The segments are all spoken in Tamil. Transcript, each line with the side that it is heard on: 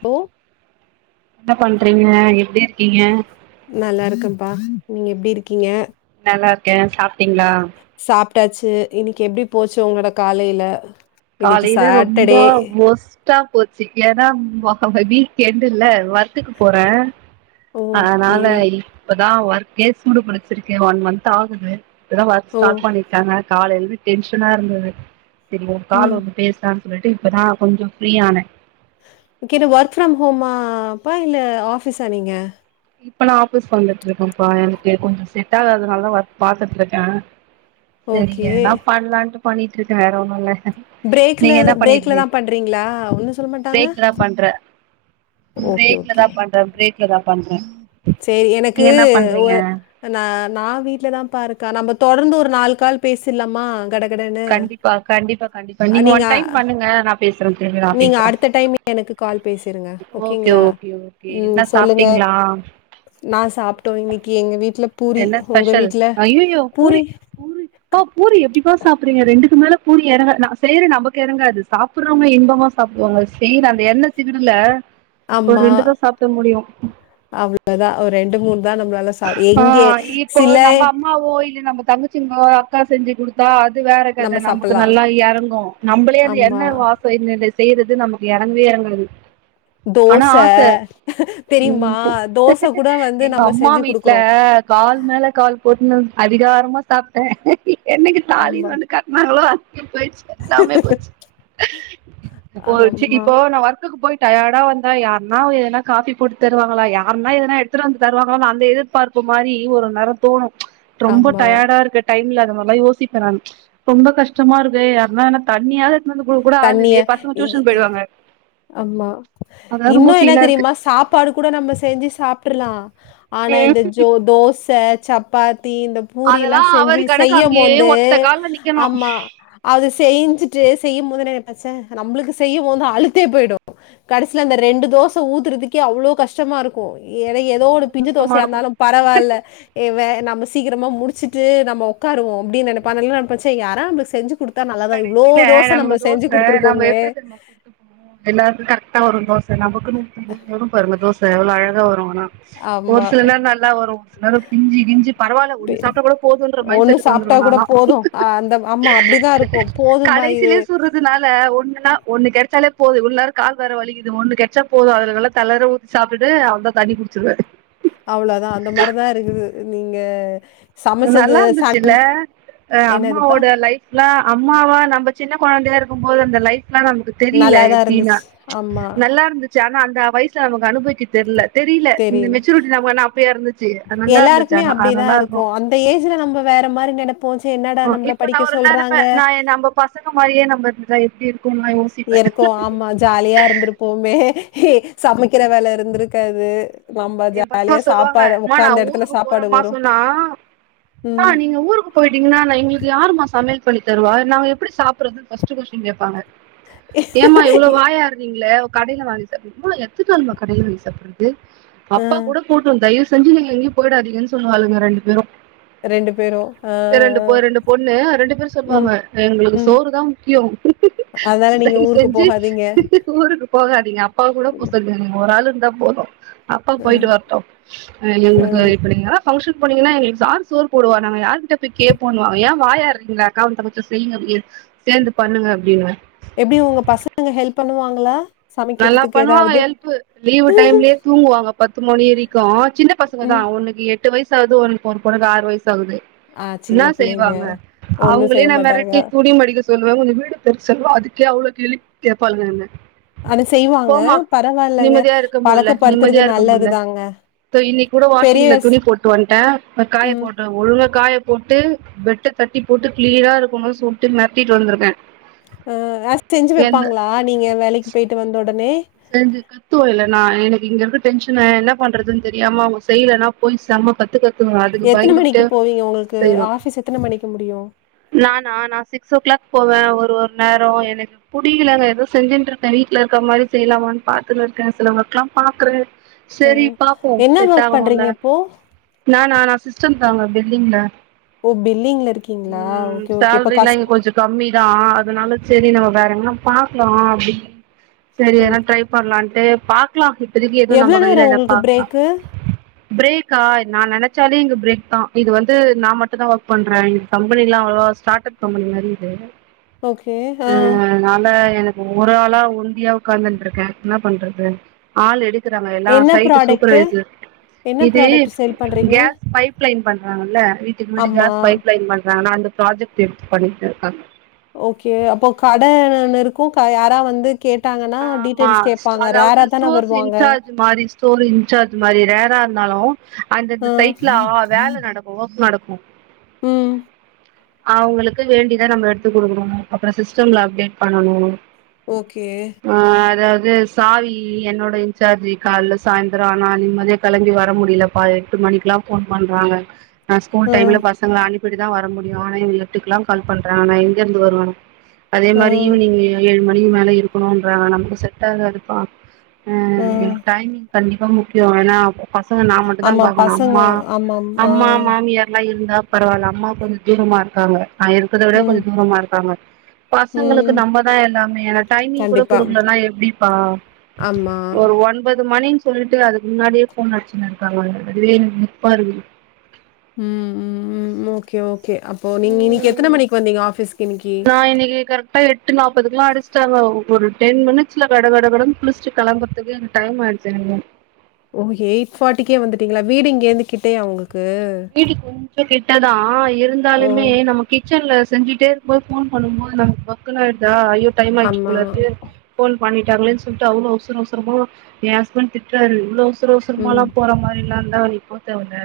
left: போ
right: என்ன பண்றீங்க எப்டி இரு க்கீங்க
left: நல்லா இருக்கேப்பா நீங்க எப்டி இருக்கீங்க
right: நல்லா இருக்கே சாப்ட்டீங்ளா
left: சாப்ட்டாச்சு இன்னைக்கு எப்டி போச்சு உங்களோட காலைல
right: காலைல ரொம்ப வொஸ் ட்டா போச்சி ஏன்னா வீக் எண்டுல்ல த்துக்கு போறே
left: ஓகே
right: அதனால இப்பதா ஒர்க்கே சூடு புடிச்சிருக்கே ஒன் மந்த் ஆகுது இப்பதா ஒர்க்
left: ஓ
right: ஸ்டார்ட் பண்ணிருக்காங்க காலையில இருந்து டென்ஷனா இருந்தது சரி உ
left: ம்
right: கால் வந்து பேஸ் லான்னு சொல்ட்டு இப்போ தா கொஞ்சோ ஃப்ரீயானே
left: கிது ஒர்க் ஃப்ரம் ஹோமாப்பா இல்ல ஆஃபீஸா நீங்க
right: இப்ப நா ஆஃபீஸ் வந்துட்டு இருக்கேன்ப்பா எனக்கு கொஞ்ச செட் ஆகாதுனால தா ஒர்க் பாத்துட்டு இருக்கே செரி
left: ஓகே
right: எதனா பண்ணலான்ட்டு பண்ணிட்டு இருக்கே வேற ஒண்ணு இல்ல
left: பிரேக்ல
right: நீங்க என்ன
left: பிரேக்ல தா
right: பண்ணிட்ருக்
left: பண்றீங்களா ஒன்னு சொல்ல மாட்டாங்க
right: பிரேக்ல்லா பண்றே
left: ஓகே
right: பிரேக்ல தா பண்றே பிரேக்ல தா பண்றே
left: செரி எனக்கு
right: நீங்க என்ன
left: ஒ
right: பண்றீங்க
left: ந நா வீட்ல தாம்பா இருக்கே நம்ப தொடர்ந்து ஒரு நாலு கால் பேசிர்லாமா
right: கண்டிப்பா கண்டிப்பா கண்டிப்பா நீங்க ஒன் டைம் பண்ணுங்க நா பேசுறே தெளிவா
left: நீங்க
right: பேசுறே
left: அடுத்த டைம் எனக்கு கால் பேசிருங்க
right: ஓகே
left: ஓகேங்ளா
right: ஓகே ஓகே
left: ம்
right: என்ன
left: சொல்லுங்க
right: சாப்ட்டீங்களா
left: நா சாப்ட்டோ இன்னிக்கு எங்க வீட்ல பூரி
right: என்ன
left: உங்க
right: ஸ்பெஷல்
left: வீட்ல பூரி க
right: அப்ப பூரி எப்டிப்பா சாப்பிறீங்க ரெண்டுக்கு மேல பூரி இறங்காது ந செய்ற நமக்கு இறங்காது சாப் புறவங்க இன்பமா சாப்பிடுவாங்க செய்ற அந்த எண்ணெ சிகுடுல ஒரு
left: ஆமா.
right: ரெண்டு தா சாப்ட முடியு
left: இவ்ளோதா ஒரு ரெண்டு மூணு தா நம்மளால சாப்பிட
right: ஆ
left: எங்கே
right: இப்போ
left: சில
right: நம்ம அம்மாவோ இல்ல நம்ம தங்கச்சிங்கோ அக்கா செஞ்சி குடுத் தா அது வேற
left: நம்ம
right: கத நமக்கு
left: சாப்பிடலாம்.
right: நல்லா எறங்கு நம்மளே அது
left: ஆமா.
right: என்ன வா இப்ப இன்ன இன்ன செய்றது நமக்கு எறங்கவே எறங்காது ஆனா
left: தோச
right: ஆச
left: தெரியுமா
right: ம் பு
left: தோச கூட வந்து
right: எங்க
left: நம்ம
right: அம்மா
left: செஞ்சி
right: வீட்ல
left: குடுக்குறோ
right: கால் மேல கால் போட்டுன்னு அதிகாரமா சாப்ட்டே என்னைக்கு
left: ஆமா.
right: தாலினு ஒன்னு கட்டனாங்களோ அன்னிக்கே போயிடுச்சி எல்லாமே போச்சி போயிச்சு
left: ஆமா,
right: இப்போ நா ஒர்க்குக்கு போயி டையாடா வந்தா யாருன்னா எதனா காஃபி போட்டு தருவாங்களா யாருன்னா எதனா எடுத்துட்டு வந்து தருவாங்களா அந்த இது பார்ப்பு மாரி ஒரு நேரோ தோணு ரொம்ப
left: ஆமா.
right: டயர்டா இருக்கு டைம்ல அந்த மாரில்லா யோசிப்ப நானு ரொம்ப கஷ்டமா இருக்கு யாருனா எதனா தண்ணியாது எடுத்துனு வந்து குடுக்க கூட ஆள்
left: தண்ணிய
right: இல்லையே பசங்க டியூஷன்
left: இ
right: போயிடுவாங்க
left: ஆமா
right: அதா ரொம்ப
left: இன்னு என்ன
right: ஃபீலா இருக்கு
left: தெரியுமா சாப்பாடு கூட நம்ம செஞ்சி சாப்ட்ருலா ஆனா
right: ம்
left: இந்த ஜோ தோச சப்பாத்தி இந்த பூரி எல்லா
right: அதெல்லா அவரு
left: செஞ்சி
right: கணக்கு அங்கேயே
left: செய்யும்போது
right: ஒத்த கால்ல நிக்கணு
left: ஆமா அது செஞ்சிட்டு செய்யு போது என்ன நெனப்ப நம்புளுக்கு செய்யும்போது அலு த்தே போயிடு கடைசில அந்த ரெண்டு தோச ஊத்துறதுக்கே அவளோ கஷ்டமா இருக்கு என்ன
right: ரொம்ப
left: ஏதோ ஒன்னு
right: ரொம்ப
left: பிஞ்ச
right: கஷ்டமா
left: தோசையா
right: இருக்கு
left: இருந்தாலு பரவாயில்ல எ வே நம்ம சீக்கிரமா முடிச்சுட்டு நம்ம உக்காருவோ அப்படின்னு நெனைப்ப அதல்லா நெனைப்ப யாரா நம்பளுக்கு செஞ்சு குடுத் தா நல்லாதா இவ்ளோ
right: கடைசில
left: தோச
right: நமக்கு
left: நம்ம
right: தோச
left: செஞ்சி
right: நம்ம
left: குடுத்துருக்கோமே
right: எப்டி தெரியுமா சுட்டு எல்லாருக்கு கரெக்டா வரு தோச நமக்குனு ஊத்தும் போது வரும் பாருங்க தோச எவ்ளோ அழகா வரு ஆனா ஒரு
left: ஆமா
right: சில நேர நல்லா வரு சில நேர பிஞ்சி கிஞ்சி பரவால்ல ஒன்னு சாப்ட்டா கூட போதுன்ற மைண்ட்
left: ஒண்ணு
right: செட்டுக்கு
left: சாப்ட்டா
right: வந்துடுவ
left: கூட
right: நான்லா
left: போது அ அந்த ஆமா அப்டிதா இருக்கு போதுமா இது
right: இதுனால ஒன்னுனா ஒன்னு கெடைச்சாலே போது இவ்ளோ நேர கால் வேற வலிக்கிது ஒன்னு கெடைச்சா போது அதுல நல்லா தளர சாப்ட்டுட்டு அவ்ளோதா தண்ணி குடிச்சிடுவே
left: அவ்ளோதா அந்த மாரிதா இருக்குது நீங்க சமைச்சது
right: நல்லா
left: ச
right: இருந்துச்சில அ
left: என்னதுப்பா
right: அம்மாவோட லைஃப் லா அம்மாவா நம்ப சின்ன கொழந்தையா இருக்கும்போது அந்த லைஃப் எல்லா நமக்கு தெரியல
left: நல்லாதா
right: எப்டின்னா
left: இருந்துச்சு ஆமா
right: நல்லா இருந்துச்சி ஆனா அந்த வயசுல நமக்கு அனுபவிக்க தெர்ல தெரியல இந்த
left: தெரில
right: மெச்சூரிட்டி நமக்கு என்னா அப்பயா இருந்துச்சி நல்லா இருந்துச்சி
left: எல்லாருக்குமே
right: ஆனா அது
left: அப்டிதா
right: நல்லா
left: இருக்கு
right: இருக்கோ
left: அந்த ஏஜ்ல நம்ப வேற மாரி நெனைப்போ என்னடா
right: ம்.
left: நம்பள
right: இப்ப
left: படிக்க
right: நான் ஒரு
left: சொல்றாங்க
right: நெனப்பேன். நான் நம்ப பசங்க மாரியே நம்ம இருந்துட்டா எப்டி இருக்குன்னா யோசி
left: இருக்கு ஆமா ஜாலியா இருந்திருப்போமே சமைக்கிற வேல இருந்திருக்காது நம்ம
right: எ பசங்க
left: ஜாலியா
right: சொல்லுவாங்க
left: சாப்பாடு
right: அம்மா நா
left: உக்காந்த எடத்துல
right: ஊருக்கு
left: சாப்பாடு
right: போறேம்மா
left: வரு
right: சொன்னா அம்மா
left: ம்
right: நீங்க ஊருக்கு போயிட்டீங்கனா எங்களுக்கு யாரும்மா சமையல் பண்ணு தருவா நாங்க எப்டி சாப்புட்றதுதா ஃபாஸ்ட் கொஸ்டின் கேப்பாங்க ஏம்மா இவ்வளோ
left: இ-
right: வாய் ஆட்றீங்களே கடைல வாங்கி சாப்பிடு எவ்ளோ எத்தனநாள் மா கடையில வாங்கி சாப்புட்றது
left: ஆ
right: அப்பா கூட போட்டு தயவு செஞ்சு நீங்க எங்கையு போயிடாதிங்கன்னு சொல்லுவாளுங்க ரெண்டு பேரும்
left: ரெண்டு பேரு, ம்
right: எ ரெண்டு
left: ஆ
right: ரெண்டு பொண்ணு ரெண்டு பேரும் சொல்லுவாங்க எங்களுக்கு
left: ம்.
right: சோறுதா முக்கியோ
left: அதனால நீங்க
right: தயவு
left: ஊருக்கு
right: செஞ்சு
left: போகாதீங்க.
right: ஊருக்கு போகாதீங்க அப்பாவ கூட போ சொல்லுங்க நீங்க ஒரு ஆள் இருந்தா போது அப்பா
left: அ,
right: போயிட்டு வரட்டு வேற
left: அ.
right: நீங்க இப்படியா ஃபங்க்ஷன் போனீங்கன்னா எங்களுக்கு யார் சோறு போடுவா நாங்க யாரு கிட்ட போய் கேப்போன்னுவாங்க ஏ வாயாடுறீங்களே அக்காவு தங்கச்சியு செய்ங்கடி சேந்து பண்ணுங்க அப்டின்னுவ
left: எப்படி உங்க பசங்கங்க ஹெல்ப் பண்ணுவாங்களா
right: நல்லா
left: சமைக்கிறதுக்கு
right: பண்ணுவாங்க
left: ஏதாவது?
right: ஹெல்ப்பு லீவு டைம்லேயே தூங்குவாங்க பத்து மணி வரைக்கு சின்ன பசங்கதா
left: ம்.
right: ஒன்னுக்கு எட் டு வயசு ஆகுது ஒன்னு ஒரு பொண்ணுக்கு ஆறு வயசு ஆகுது
left: ஆ சின்ன
right: என்னா
left: பிள்ளைங்க.
right: செய்வாங்க
left: ஒண்ணும்
right: அவங்களே
left: செய்ய
right: நா
left: மாட்டாங்க.
right: மெரட்டி துணி மடிக்க சொல்லுவ கொஞ்சோ வீடு பெருக்க செல்லுவ அதுக்கே அவ்ளோ கேள்வி கேப்பாளுங்க என்ன
left: அத செய்வாங்க
right: போமா
left: பரவாயில்லங்க
right: நிம்மதியா இருக்க முல்ல
left: பழக்கப்படுத்துறது
right: நிம்மதியா இருக்க முல்ல
left: நல்லதுதாங்க
right: தோ இன்னைக் கூட
left: பெரிய
right: வாஷிங்ல
left: ஸ்
right: துணி போட்டு வந்ட்டே காய
left: ம்.
right: போட நா ஒழுங்கா காய போட்டு பெட்ட தட்டி போட்டு கிளீனா இருக்கணுன்னு சொல்லிட்டு மெரட்டிட்டு வந்துருக்க
left: ஆ ஆஸ் செஞ்சு வப்பாங்களா நீங்க வேலைக்கு போயிட்டு வந்த ஒடனே
right: சேந்துருக்க த்துவ இல்ல நா எனக்கு இங்க இருக்க டென்ஷன என்ன பண்றதுன்னு தெரியாம அவுங்க செய்யலன்னா போய் செம கத்து கத்
left: எத்தன மணிக்கு போவீங்க உங்களுக்கு ஆஃபீஸ் எத்தன மணிக்கு முடியு
right: நானா நா சிக்ஸ் ஓ கிளாக் போவ ஒரு ஒரு நேர எனக்கு புடிக்கலங்க ஏதோ செஞ்சுட்டு இருக்க வீட்ல இருக்க மாரி செய்யலாமான்னு பாத்துன்னு இருக்க சிலவங்களுகெல்லா பாக்குற
left: அ.
right: செரி பாப்போ
left: என்ன
right: செட்
left: வொர்க் பண்றீங்க
right: ஆகணோம்ல
left: இப்போ?
right: நா நா நா சிஸ்டம் தாங்க பில்லிங்ல
left: ஓ பில்லிங்ல இருக்கீங்களா ஓகே ஓகே இப்ப கஷ்
right: கம்மிதா அதனால செரி நம்ம வேற எங்கன பாக்கலா அப்டின்னு சேரி
left: ஓ
right: எதனா ட்ரை பண்ணலான்ட்டு பாக்கலா இப்பதிக்கு எதுவு
left: எவ்வளோ
right: நம்ம கையில
left: நேரம்
right: இல்ல
left: உங்களுக்கு
right: பாக்கலா
left: பிரேக்கு?
right: பிரேக்கா நா நெனச்சாலே இங்க பிரேக் தா இது வந்து நா மட்டும் தா ஒர்க் பண்ற இது கம்பெனிலா அவ்ளவா ஸ்டார்ட்டப் கம்பெனி மாரி இது
left: ஓகே. ஆ.
right: ம் அதனால எனக் ஒரு ஆளா ஒண்டியா உக்காந்துண்டு இருக்கே என்ன பண்றது ஆள் எடுக் கறவங்க எல்லா
left: என்ன
right: சைட்டு
left: ப்ராடக்ட்டு?
right: சூப்பர்வைசர்
left: என்ன
right: இது
left: product sir
right: gas pipeline பண்றாங்கல்ல வீட்டுக்கு வீடு
left: அம்மா.
right: கேஸ் பைப் லைன் பண்றாங்கல்ல அந்த ப்ராஜெக்ட் எடுத்து பண்ணிட்டு இருக்க
left: ஓகே அப்போ கடன்னு ஒன்னு இருக்கு க யாராது வந்து கேட்டாங்கன்னா,
right: ஆ ஆமா
left: டீட்டெயில்ஸ் கேட்பாங்க.
right: அதாவது
left: ரேரா தான
right: ஸ்டோர்ஸ்
left: வருவாங்க.
right: இன்சார்ஜ் மாரி ஸ்டோரேஜ் இன்சார்ஜ் மாரி ரேரா இருந்தாலு
left: ஆ.
right: அந்தந்த சைட்ல ஆ வேல நடக்கும் ஒர்க் நடக்கு
left: ம்
right: அவுங்களுக்கு வேண்டித நம்ம எடுத்துக் கொடுக்கணும் அப்புறம் சிஸ்டம்ல அப்டேட் பண்ணணு
left: ஓகே
right: ஆ அதாவது சாவி என்னோட இன்சார்ஜி கால்ல சாயந்தர ஆனா நிம்மதியா கெளம்பி வர முடியலப்பா எட்டு மணிக்குல்லா ஃபோன் பண்றாங்க நா ஸ்கூல்
left: ஆ,
right: டைம்ல பசங்கள அனுப் இப்படி தா வர முடியு ஆனா எட்டுக்கெல்லா கால் பண்றங்கா எங்கேருந்து வருவ அதே
left: ஆ,
right: மாரி ஈவினிங்கு ஏழு ணு மணிக்கு மேல இருக்கணுன்றாங்க நமக்கு செட் ஆகாதுப்பா ஆ டைமிங் கண்டிப்பா முக்கியம் ஆனா பசங்க நா மட்டுந்தா
left: ஆமா,
right: பாக்கணு
left: பசங்க.
right: அம்மா
left: ஆமாம். ஆ.
right: அம்மா மாமியார்லா இருந்தா பரவால்ல அம்மா கொஞ்ச தூரமா இருக்காங்க நா இருக்கிறத விட
left: ம்,
right: கொஞ்ச தூரமா இருக்காங்க பசங்களுக்கு
left: ம்.
right: நம்ம தா எல்லாமே எனக் டைமிங் கூட
left: கண்டிப்பா.
right: கொடுக்கலனா எப்டிப்பா
left: ஆமா.
right: ஒரு ஒன்பது மணின்னு சொல்லிட்டு அதுக்கு முன்னாடியே ஃபோன் அடிச்சுன்னு இருக்காங்க அங்க அதுவே எனக்கு நிற்பா இருக்கு
left: ம் ம் ம் ஓகே ஓகே அப்போ நீங்க இன்னிக்கு எத்தன மணிக்கு வந்தீங்க ஆஃபீஸ்க்கு இன்னிக்கு
right: நா இன்னக்கி கரெக் ட்டா எட்டு நாப்பதுக்குலா அடிச்சுட்டாங்க ஒரு டென் மினிட்ஸ்ல கட கடனு குளிச்சுட்டு கெளம்புறதுக்கு எனக் டைம் ஆகி தெனமும்
left: ஓகே எயிட் ஃபார்ட்டிக்கே வந்துட்டீங்களா வீடு இங்கேருந்து கிட்டயா உங்களுக்கு
right: வீடு கொஞ்ச கிட்டதா
left: ஓ
right: இருந்தாலுமே நம்ம கிச்சன்ல செஞ்சுட்டே இருக்கும்போது ஃபோன் பண்ணும்போது நமக்கு பக்குன்ன ஆயிடுதா ஐயோ டைம் ஆச்சு
left: ஆமா
right: போல இருக்கு போன் பண்ணிட்டாங்களேன்னு சொல்ட்டு அவ்ளோ அவசர அவசரமா ஏ ஹஸ்பண்ட் திட்ராரு அவசர
left: ம்
right: அவசரமாலா போற மாரில்லாருந்தா நீ போத் தேவல்ல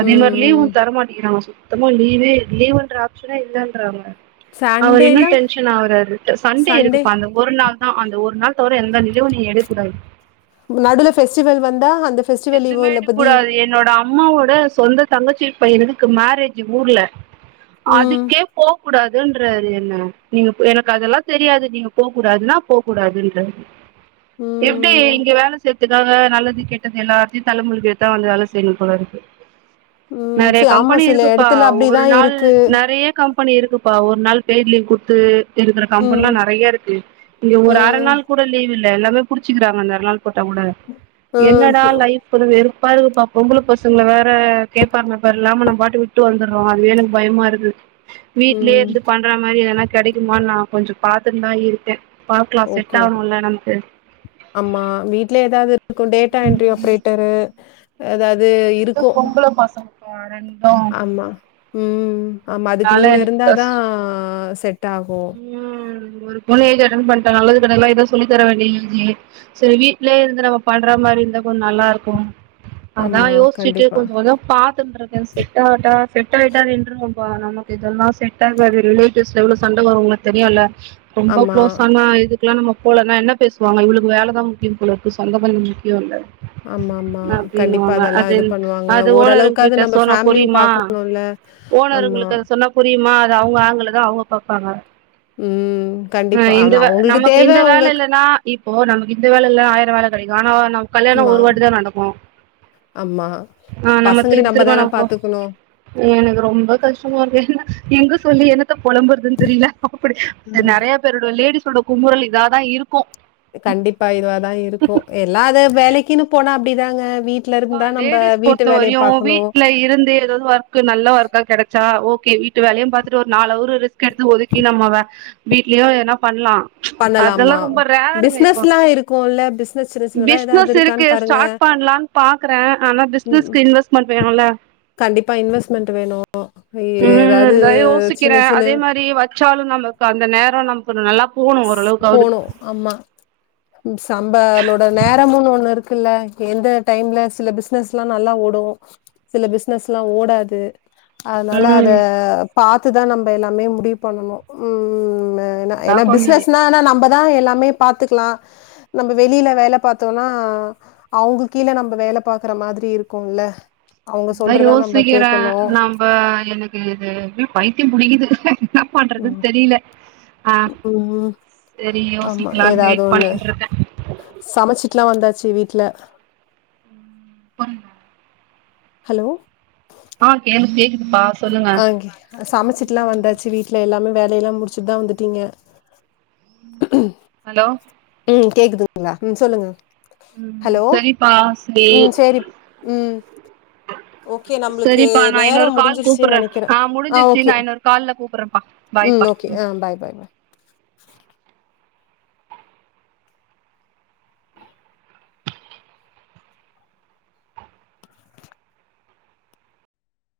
right: அதே மாரி
left: ம்
right: லீவுந் தர மாட்டேங்கிறாங்க சுத்தமா லீவே லீவ்ன்ற ஆப்ஷனா இல்லன்றாங்க அவர் இன்னு
left: சண்டேலாம்
right: டென்ஷன் ஆவுறாரு சண்டே இருக்குப்ப அந்த ஒரு நாள் தா அந்த ஒரு தவிர எந்த லிவு நீ எடுக்க கூடாது
left: நடுவுல பெஸ்டிவல் வந்தா ஃபெஸ்டிவல் லீவோ
right: எதுமே
left: இல்ல
right: எடுக்க
left: இப்ப தீ
right: கூடாது என்னோட அம்மாவோட சொந்த தங்கச்சி பையனுக்கு மேரேஜ் ஊர்ல
left: ம்
right: அதுக்கே போ க் கூடாதுன்றாரு என்ன நீங்க எனக்கு அதெலா தெரியாது நீங்க போக கூடாதுன்னா போக கூடாதுன்றாரு எப்டி
left: ம்
right: இங்க வேல சேத்தக்காங்க நல்லது கே து எல்லாத்தயு தலமுழுகி தா வந்து வேல செய்யணு போலருக்கு
left: ம்
right: நெறய
left: சரி ஆமா
right: கம்பெனி
left: சில
right: இருக்குப்பா
left: இடத்துல
right: ஒரு
left: அப்படிதான்
right: நாள்
left: இருக்கு
right: நெறய கம் பனி இருக்குப்பா ஒரு நாள் பெய்டு லீவ் குடுத்து இருக்கிற
left: ம்
right: கம்பென்லா நெறயருக்கு இங்க ஒரு அர
left: ம்
right: நாள் கூ ஒரு லீவ் இல்ல எல்லாமே புடிச்சுக்கிறாங்க அர நாள் போட்டா கூட
left: ம்
right: என்னடா
left: பு-
right: லைஃப் கொஞ்சோ வெறுப்பா இருக்குப்பா பொம்பள பசங்க வேற கேட்பாருனப்பர் இல்லாம நம் பாட்டு வுட்டு வந்து ஆ அதுவே எனக்கு பயமாருக்கு
left: ம்
right: வீட்லேருந்து பண்ற மாரி எதுனா கெடைக்குமான்னு நா கொஞ்சோ பாத்துட்டுந்தா இருக்கே பாக்லா செட்
left: ஓகே
right: ஆகணுல எனக்கு
left: ஆமா வீட்லே ஏதாது இருக்கு டேட்டா என்ட்ரி ஆப்ரேட்டரு எதாது இருக்கு
right: லா பசங் ஆ ரெண்டா
left: ஆமா ம் ஆமா அதுக்கு
right: அதனால
left: நீங்க
right: எனக்கு
left: இருந்தாதா
right: கஷ்டோ
left: செட் ஆகு
right: ம் ஒரு புள்ள ஏஜ் அட்டன் பண்டா நல்லது கெட்டதுல்லா சொல்லி தர வேண்டியருக்கு சேரி வீட்லேருந்து நம்ம பண்ற மாரி இருந்தா கொஞ்சோ நல்லாருக்கு அதா
left: ஆமா
right: யோசிச்சுட்டு
left: கண்டிப்பா
right: கொஞ்சோ கொஞ்சோ பாத்துட்ருக்கே செட்டா ஆட்டா செட் ஆயிட்டா நமக்கு இதெலா செட் ஆகாது ரிலேட்டிவ்ஸ் எவ்ளோ சண்ட வரு உங்களுக்கு தெரியுல ரொம்ப
left: ஆமா
right: குளோஸ் ஆனா இது ல்லா நம்ம போலன்னா என்ன பேசுவாங்க இவுளுக்கு வேலதா முக்கியம் போல இருக்கு சொந்த பந்தம் முக்கியோ இல்ல
left: ஆமா, ஆமா. கண்டிப்பா
right: அப்டின்னுவாங்க
left: அதெல்லாம்
right: அது
left: இது பண்ணுவாங்க.
right: அது ஓனருங்க
left: ஓரளவுக்காவது
right: கிட்ட
left: நம்ம
right: சொன்னா
left: ஃபேமிலியும்
right: புரியுமா
left: பாக்கணும்ல. ஆமா.
right: ஓனர்ருங்களுக்கு அத சொன்னா புரியுமா அத அவுங்க ஆங்கிள்ல தா அவுங்க பாப்பாங்க
left: ம்.
right: ம்
left: கண்டிப்பா.
right: இந்த
left: ஆனா
right: வே
left: அவங்களுக்கு
right: நமக்கு
left: தேவ
right: இந்த வேல
left: அவங்க
right: இல்லனா இப்போ நமக்கு இந்த வேல இல்ல ஆயிரோ வேல கெடைக்கு ஆனா நம் கல்யாணோ
left: ஆமா,
right: ஒரு வாட்டி தா நடக்கு
left: ஆமா.
right: ஆ நம்ம
left: பசங்களையும்
right: திருப்பி திரும்ப
left: தான
right: நம்மப்ப
left: பாத்துக்கணும்.
right: எனக்கு ரொம்ப கஷ்டமாருக்கு ஏனா எங்க சொல்லி என்னத்த பொழம்பு அ தெரி தெரில அப்ப படி
left: ம்.
right: நெறய பேரோட லேடிஸோட கும்முறல் இதா தா இருக்கு
left: கண்டிப்பா இதுவாதா இருக்கு எல்லா அது வேலைக்குன்னு போனா அப்டிதாங்க வீட்
right: ப்பா லேடிஸ் பொறுத்த வரயு வீட்ல இருந்து ஏதாது வொர்க் கு நல்ல ஒர்க்கா கிடைச்சா ஓகே வீட்டு வேலையு பாத்துட்டு ஒரு நாளவர் ரிஸ்க் எடுத்து ஒதுக்கி நம்ப வே வீட்லயு எதுன்னா பண்லா அதெல்லா
left: பண்ணலாமா?
right: ரொம்ப ரேருங்க இப்போ
left: பிசினஸ்லாம் இருக்கும்ல. பிசினஸ் சின்ன சின்னதா ஏதாவது
right: பிஸ்னஸ்
left: இருக்கான்னு
right: இருக்கு
left: பாருங்க.
right: ஸ்டார்ட் பண்லா பாக்குற ஆனா
left: ம். ம்.
right: பிஸ்னஸ்க்கு இன்வெஸ்மென்ட் வேணுல்ல
left: கண்டிப்பா இன்வெஸ்ட்மென்ட் வேணு ஏதாது சின்ன சின்ன
right: தி வச்சாலு நம்ம அந்த நேரோ நமக்கு நல்லாப்
left: போனு ஆமா சம் பலோட நேரம்ன்னு ஒண்ணு இருக்குல்ல எந்த டைம்ல சில பிஸ் பிஸ்னஸ் எல்லா நல்லா ஓடு சில பிஸ்னஸ்ல்லா ஓடாது அதனால அத
right: ம்
left: பாத்துதா நம்ம எல்லாமே முடிவு பண்ணணு ம் அ ஏனா
right: அதா
left: ஏன்னா
right: கொஞ்சோ
left: பிசினஸ்னா நம்மதா எல்லாமே பாத்துக்கலா நம்ம வெளியில வேலை பாத்தோம்னா அவுது கீழ நம்ம வேல பாக்குற மாதிரி இருக்குல
right: அதா யோசிக்கிற நம் இப்ப எனக்கு பைத்தியம் புடிக்குது என்ன
left: ம்
right: பண்றதுன்னு தெரில ஆ
left: ம்
right: சேரி யோசிக்கலான் வெயிட் பண்ணிட்டு இருக்கே
left: சமைச்சிட்டலா வந்தாச்சு வீட்ல
right: அம்
left: ஹலோ
right: ஆ கேலு கேக்குதுப்பா சொல்லுங்க
left: சமைச்சுட்டல்லா வந்தாச்சு வீட்டுல எல்லாமே வேலையெல்லா முடிச்சுட்டு தா வந்துட்டீங்க
right: ஹலோ
left: ம் கேக்குதுங்களா ம் சொல்லுங்க
right: ம்
left: ஹலோ
right: சரிப்பா சரி
left: ம் சேரி ம் ஓகே நம்மளுக்கு
right: சரிப்பா நா
left: நேரோ
right: இன்னொரு கால்
left: முடிஞ்சிருச்சுன்னு
right: கூப்புட்றே
left: நெனைக்கிற ஆ
right: முடிஞ்சிருச்சு
left: ஓகே
right: நா இன்னொரு கால்ல கூப்புட்றேன்ப்பா
left: ம்
right: பாய்ப்பா
left: ஓகே ஆ பாய் பாய் பாய் உம்